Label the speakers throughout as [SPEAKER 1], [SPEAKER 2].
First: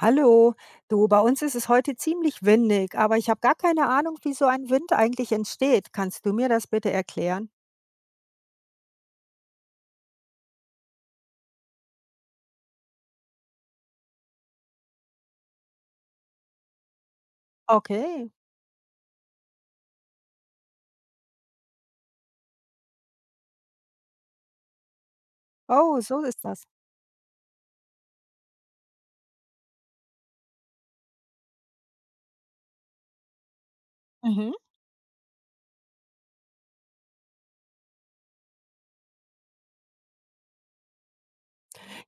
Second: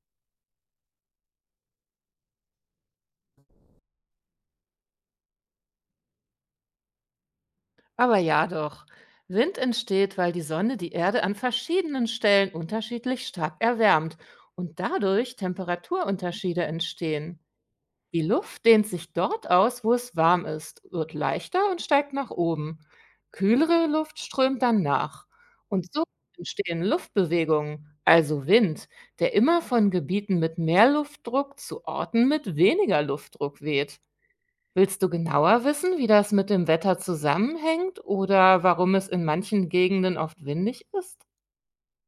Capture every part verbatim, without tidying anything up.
[SPEAKER 1] Hallo, du, bei uns ist es heute ziemlich windig, aber ich habe gar keine Ahnung, wie so ein Wind eigentlich entsteht. Kannst du mir das bitte erklären?
[SPEAKER 2] Aber ja doch. Wind entsteht, weil die Sonne die Erde an verschiedenen Stellen unterschiedlich stark erwärmt und dadurch Temperaturunterschiede entstehen. Die
[SPEAKER 1] Okay.
[SPEAKER 2] Luft dehnt sich dort aus, wo es warm ist, wird leichter und steigt nach oben. Kühlere Luft strömt dann nach. Und
[SPEAKER 1] Oh,
[SPEAKER 2] so
[SPEAKER 1] so ist das.
[SPEAKER 2] entstehen Luftbewegungen, also Wind, der immer von Gebieten mit mehr Luftdruck zu Orten mit weniger Luftdruck weht.
[SPEAKER 1] Mhm.
[SPEAKER 2] Willst du genauer wissen, wie das mit dem Wetter zusammenhängt oder warum es in manchen Gegenden oft windig ist?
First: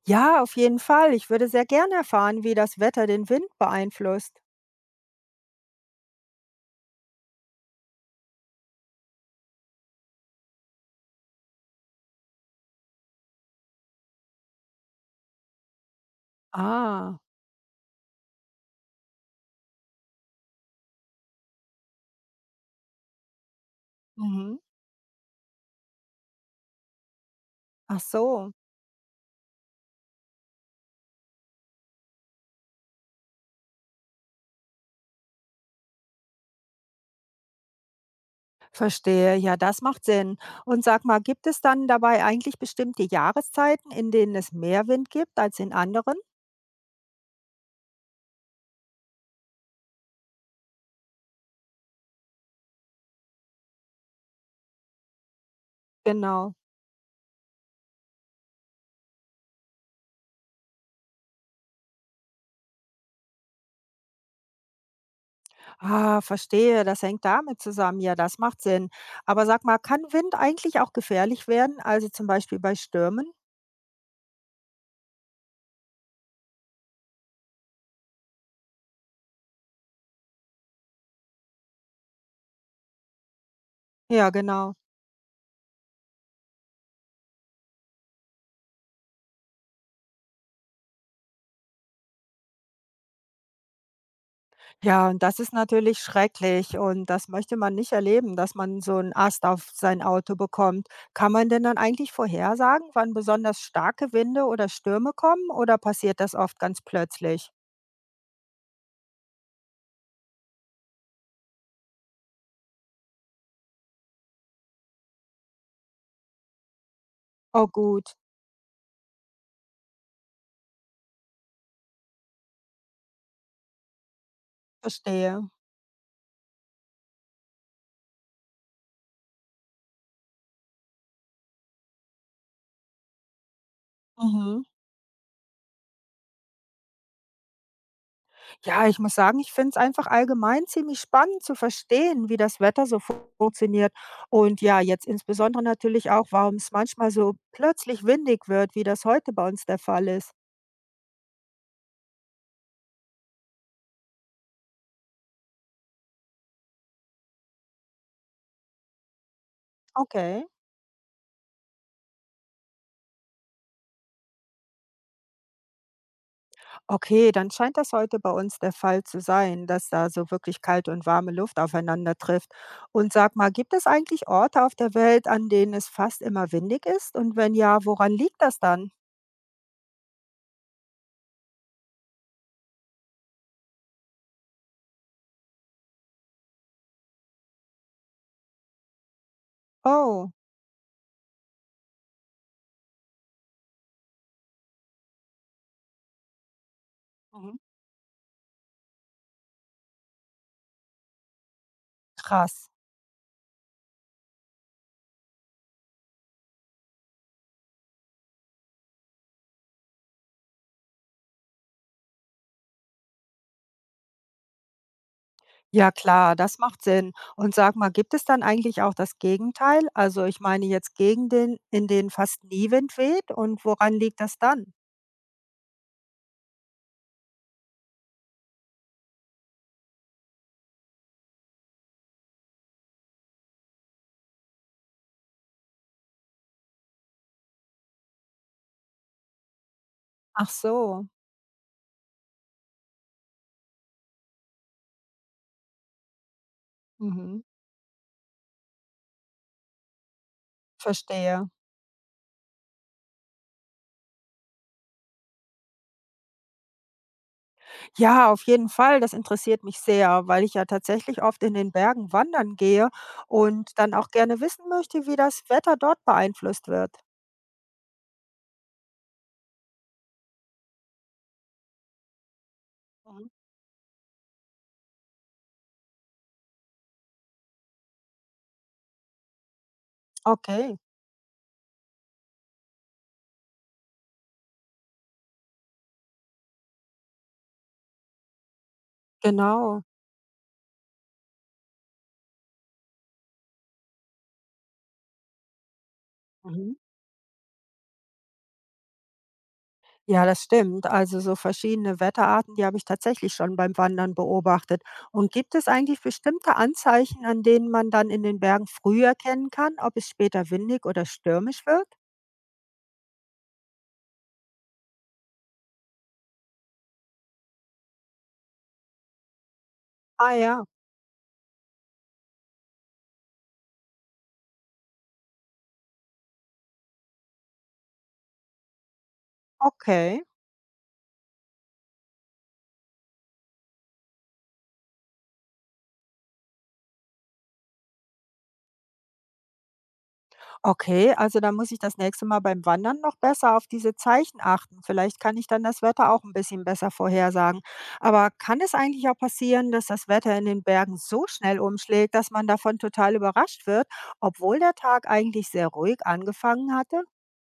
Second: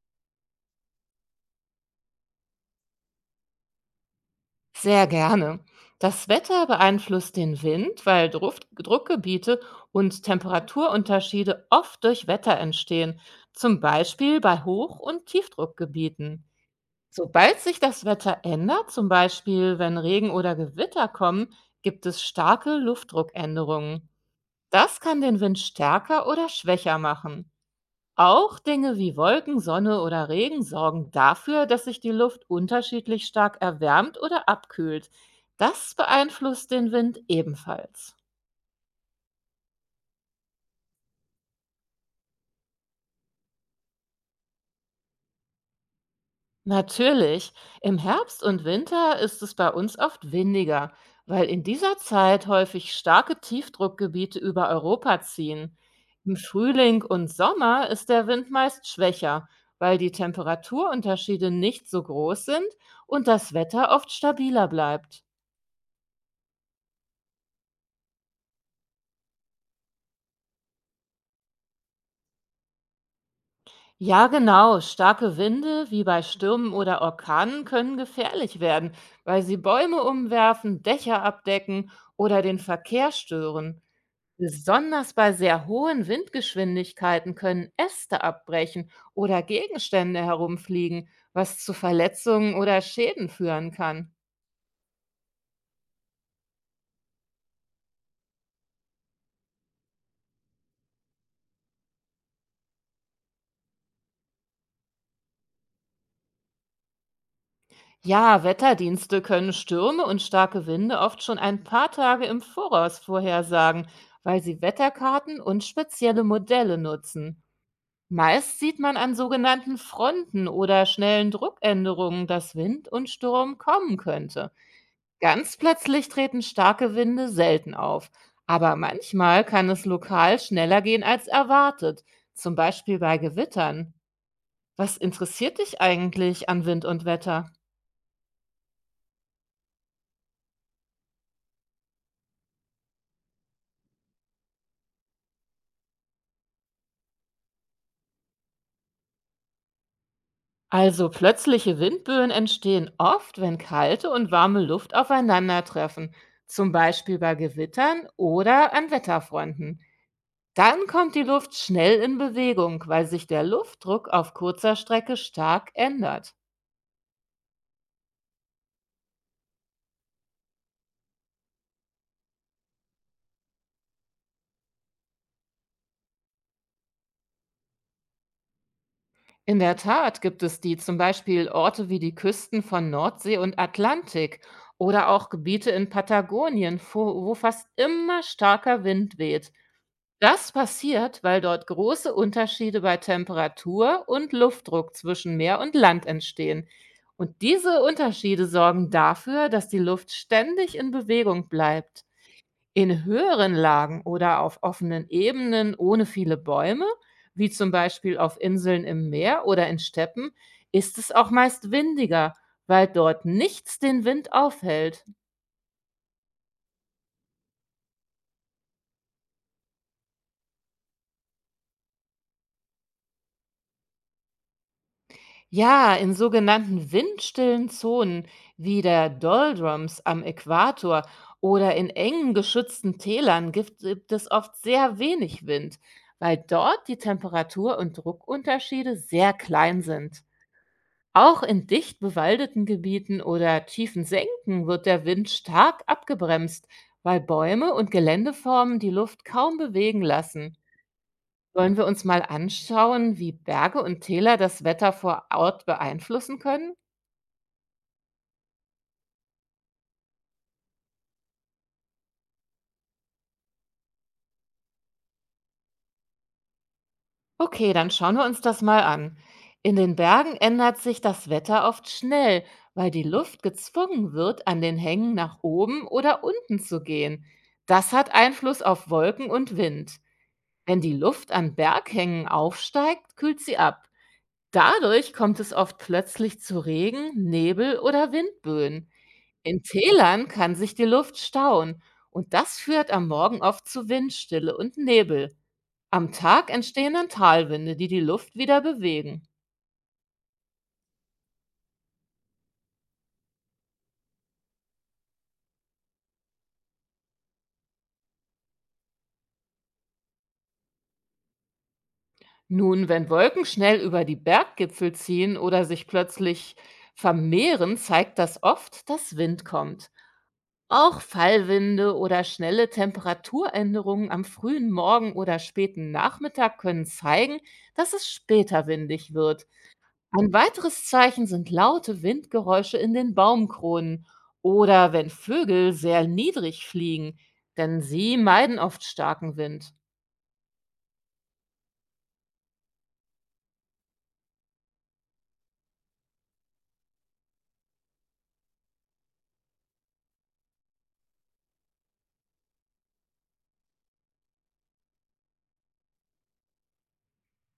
[SPEAKER 1] Ja, auf jeden Fall. Ich würde sehr gerne erfahren, wie das Wetter den Wind beeinflusst.
[SPEAKER 2] Sehr gerne. Das Wetter beeinflusst den Wind, weil Druck, Druckgebiete und Temperaturunterschiede oft durch Wetter entstehen, zum Beispiel bei Hoch- und Tiefdruckgebieten.
[SPEAKER 1] Ah,
[SPEAKER 2] Sobald sich das Wetter ändert, zum Beispiel wenn Regen oder Gewitter kommen, gibt es starke Luftdruckänderungen.
[SPEAKER 1] mhm,
[SPEAKER 2] Das kann den Wind stärker oder schwächer machen.
[SPEAKER 1] ach so.
[SPEAKER 2] Auch Dinge wie Wolken, Sonne oder Regen sorgen dafür, dass sich die Luft unterschiedlich stark erwärmt oder abkühlt. Das beeinflusst den Wind ebenfalls.
[SPEAKER 1] Verstehe. Ja, das macht Sinn. Und sag mal, gibt es dann dabei eigentlich bestimmte Jahreszeiten, in denen es mehr Wind gibt als in anderen?
[SPEAKER 2] Natürlich, im Herbst und Winter ist es bei uns oft windiger, weil in dieser Zeit häufig starke Tiefdruckgebiete über Europa ziehen. Im
[SPEAKER 1] Genau.
[SPEAKER 2] Frühling und Sommer ist der Wind meist schwächer, weil die Temperaturunterschiede nicht so groß sind und das Wetter oft stabiler bleibt.
[SPEAKER 1] Ah, verstehe, das hängt damit zusammen. Ja, das macht Sinn. Aber sag mal, kann Wind eigentlich auch gefährlich werden? Also zum Beispiel bei Stürmen?
[SPEAKER 2] Ja, genau. Starke Winde, wie bei Stürmen oder Orkanen, können gefährlich werden, weil sie Bäume umwerfen, Dächer abdecken oder den Verkehr stören.
[SPEAKER 1] Ja, genau.
[SPEAKER 2] Besonders bei sehr hohen Windgeschwindigkeiten können Äste abbrechen oder Gegenstände herumfliegen, was zu Verletzungen oder Schäden führen kann.
[SPEAKER 1] Ja, und das ist natürlich schrecklich und das möchte man nicht erleben, dass man so einen Ast auf sein Auto bekommt. Kann man denn dann eigentlich vorhersagen, wann besonders starke Winde oder Stürme kommen oder passiert das oft ganz plötzlich?
[SPEAKER 2] Ja, Wetterdienste können Stürme und starke Winde oft schon ein paar Tage im Voraus vorhersagen, weil sie Wetterkarten und spezielle Modelle nutzen.
[SPEAKER 1] Oh gut,
[SPEAKER 2] Meist sieht man an sogenannten Fronten oder schnellen Druckänderungen, dass Wind und Sturm kommen könnte.
[SPEAKER 1] verstehe.
[SPEAKER 2] Ganz plötzlich treten starke Winde selten auf, aber manchmal kann es lokal schneller gehen als erwartet, zum Beispiel bei Gewittern.
[SPEAKER 1] Mhm.
[SPEAKER 2] Was interessiert dich eigentlich an Wind und Wetter?
[SPEAKER 1] Ja, ich muss sagen, ich finde es einfach allgemein ziemlich spannend zu verstehen, wie das Wetter so fu- funktioniert. Und ja, jetzt insbesondere natürlich auch, warum es manchmal so plötzlich windig wird, wie das heute bei uns der Fall ist.
[SPEAKER 2] Also plötzliche Windböen entstehen oft, wenn kalte und warme Luft aufeinandertreffen, zum Beispiel bei Gewittern oder an Wetterfronten.
[SPEAKER 1] Okay.
[SPEAKER 2] Dann kommt die Luft schnell in Bewegung, weil sich der Luftdruck auf kurzer Strecke stark ändert.
[SPEAKER 1] Okay, dann scheint das heute bei uns der Fall zu sein, dass da so wirklich kalte und warme Luft aufeinander trifft. Und sag mal, gibt es eigentlich Orte auf der Welt, an denen es fast immer windig ist? Und wenn ja, woran liegt das dann?
[SPEAKER 2] In der Tat gibt es die zum Beispiel Orte wie die Küsten von Nordsee und Atlantik oder auch Gebiete in Patagonien, wo, wo fast immer starker Wind weht.
[SPEAKER 1] Oh,
[SPEAKER 2] Das passiert, weil dort große Unterschiede bei Temperatur und Luftdruck zwischen Meer und Land entstehen. Und
[SPEAKER 1] mhm,
[SPEAKER 2] diese Unterschiede sorgen dafür, dass die Luft ständig in Bewegung bleibt.
[SPEAKER 1] krass.
[SPEAKER 2] In höheren Lagen oder auf offenen Ebenen ohne viele Bäume, wie zum Beispiel auf Inseln im Meer oder in Steppen, ist es auch meist windiger, weil dort nichts den Wind aufhält.
[SPEAKER 1] Ja klar, das macht Sinn. Und sag mal, gibt es dann eigentlich auch das Gegenteil? Also ich meine jetzt gegen den, in den fast nie Wind weht und woran liegt das dann?
[SPEAKER 2] Ja, in sogenannten windstillen Zonen wie der Doldrums am Äquator oder in engen geschützten Tälern gibt, gibt es oft sehr wenig Wind, weil dort die Temperatur- und Druckunterschiede sehr klein sind.
[SPEAKER 1] Ach so,
[SPEAKER 2] Auch in dicht bewaldeten Gebieten oder tiefen Senken wird der Wind stark abgebremst, weil
[SPEAKER 1] mhm.
[SPEAKER 2] Bäume und Geländeformen die Luft kaum bewegen lassen.
[SPEAKER 1] Verstehe.
[SPEAKER 2] Wollen wir uns mal anschauen, wie Berge und Täler das Wetter vor Ort beeinflussen können?
[SPEAKER 1] Ja, auf jeden Fall. Das interessiert mich sehr, weil ich ja tatsächlich oft in den Bergen wandern gehe und dann auch gerne wissen möchte, wie das Wetter dort beeinflusst wird.
[SPEAKER 2] Okay, dann schauen wir uns das mal an. In den Bergen ändert sich das Wetter oft schnell, weil die
[SPEAKER 1] Mhm.
[SPEAKER 2] Luft gezwungen wird, an den Hängen nach oben oder unten zu gehen. Das hat Einfluss auf Wolken und Wind.
[SPEAKER 1] Okay,
[SPEAKER 2] Wenn die Luft an Berghängen aufsteigt, kühlt sie ab. Dadurch kommt es oft plötzlich zu Regen, Nebel oder Windböen. In
[SPEAKER 1] genau.
[SPEAKER 2] Tälern kann sich die Luft stauen und das führt am Morgen oft zu Windstille und Nebel. Am Tag
[SPEAKER 1] Mhm.
[SPEAKER 2] entstehen dann Talwinde, die die Luft wieder bewegen.
[SPEAKER 1] Ja, das stimmt. Also so verschiedene Wetterarten, die habe ich tatsächlich schon beim Wandern beobachtet. Und gibt es eigentlich bestimmte Anzeichen, an denen man dann in den Bergen früh erkennen kann, ob es später windig oder stürmisch wird?
[SPEAKER 2] Nun, wenn Wolken schnell über die Berggipfel ziehen oder sich plötzlich vermehren, zeigt das oft, dass Wind kommt.
[SPEAKER 1] Ah ja,
[SPEAKER 2] Auch Fallwinde oder schnelle Temperaturänderungen am frühen Morgen oder späten Nachmittag können zeigen, dass es später windig wird.
[SPEAKER 1] okay.
[SPEAKER 2] Ein weiteres Zeichen sind laute Windgeräusche in den Baumkronen oder wenn Vögel sehr niedrig fliegen, denn sie meiden oft starken Wind.
[SPEAKER 1] Okay, also dann muss ich das nächste Mal beim Wandern noch besser auf diese Zeichen achten. Vielleicht kann ich dann das Wetter auch ein bisschen besser vorhersagen. Aber kann es eigentlich auch passieren, dass das Wetter in den Bergen so schnell umschlägt, dass man davon total überrascht wird, obwohl der Tag eigentlich sehr ruhig angefangen hatte?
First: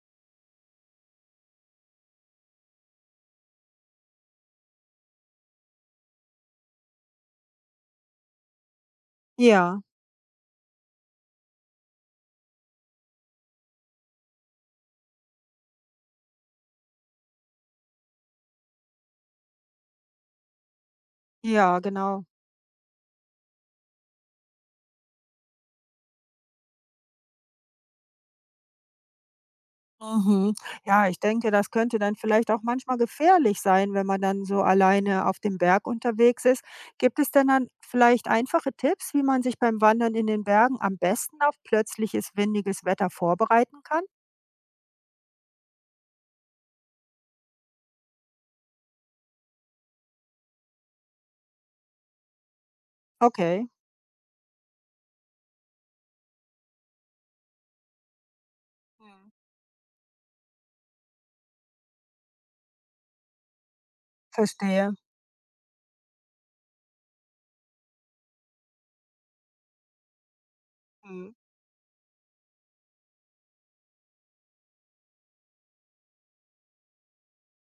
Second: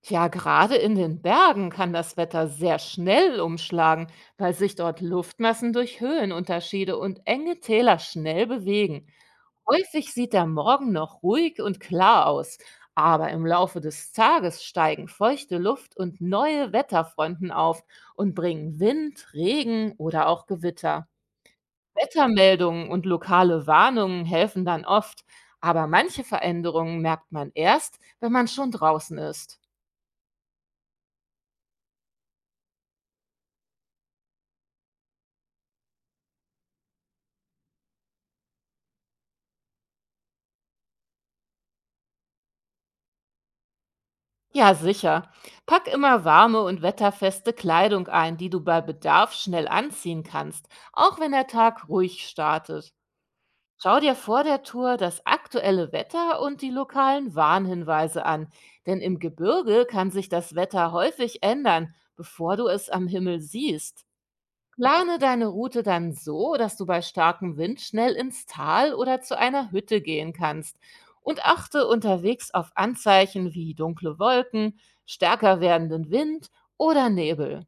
[SPEAKER 2] Ja, gerade in den Bergen kann das Wetter sehr schnell umschlagen, weil sich dort Luftmassen durch Höhenunterschiede und enge Täler schnell bewegen.
[SPEAKER 1] Ja,
[SPEAKER 2] Häufig sieht der Morgen noch ruhig und klar aus, aber im Laufe des Tages steigen feuchte Luft und neue Wetterfronten auf und bringen Wind, Regen oder auch Gewitter.
[SPEAKER 1] ja, genau.
[SPEAKER 2] Wettermeldungen und lokale Warnungen helfen dann oft, aber manche Veränderungen merkt man erst, wenn man schon draußen ist.
[SPEAKER 1] Mhm. Ja, ich denke, das könnte dann vielleicht auch manchmal gefährlich sein, wenn man dann so alleine auf dem Berg unterwegs ist. Gibt es denn dann vielleicht einfache Tipps, wie man sich beim Wandern in den Bergen am besten auf plötzliches windiges Wetter vorbereiten kann?
[SPEAKER 2] Ja, sicher. Pack immer warme und wetterfeste Kleidung ein, die du bei Bedarf schnell anziehen kannst, auch wenn der Tag ruhig startet.
[SPEAKER 1] Okay,
[SPEAKER 2] Schau dir vor der Tour das aktuelle Wetter und die lokalen Warnhinweise an, denn im
[SPEAKER 1] hm,
[SPEAKER 2] Gebirge kann sich das Wetter häufig ändern, bevor du es am Himmel siehst.
[SPEAKER 1] verstehe.
[SPEAKER 2] Plane deine Route dann so, dass du bei starkem Wind schnell ins Tal oder zu einer Hütte gehen kannst
[SPEAKER 1] Hm.
[SPEAKER 2] und achte unterwegs auf Anzeichen wie dunkle Wolken, stärker werdenden Wind oder Nebel.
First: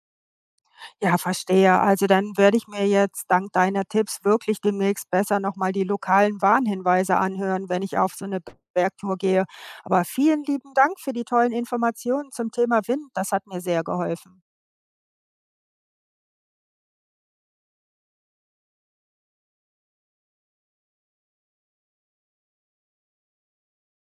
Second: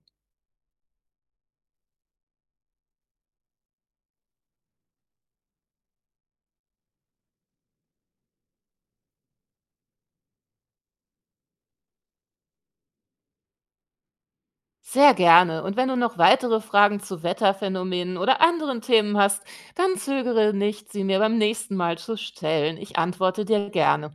[SPEAKER 1] Ja, verstehe. Also dann werde ich mir jetzt dank deiner Tipps wirklich demnächst besser nochmal die lokalen Warnhinweise anhören, wenn ich auf so eine Bergtour gehe. Aber vielen lieben Dank für die tollen Informationen zum Thema Wind. Das hat mir sehr geholfen.
[SPEAKER 2] Sehr gerne. Und wenn du noch weitere Fragen zu Wetterphänomenen oder anderen Themen hast, dann zögere nicht, sie mir beim nächsten Mal zu stellen. Ich antworte dir gerne.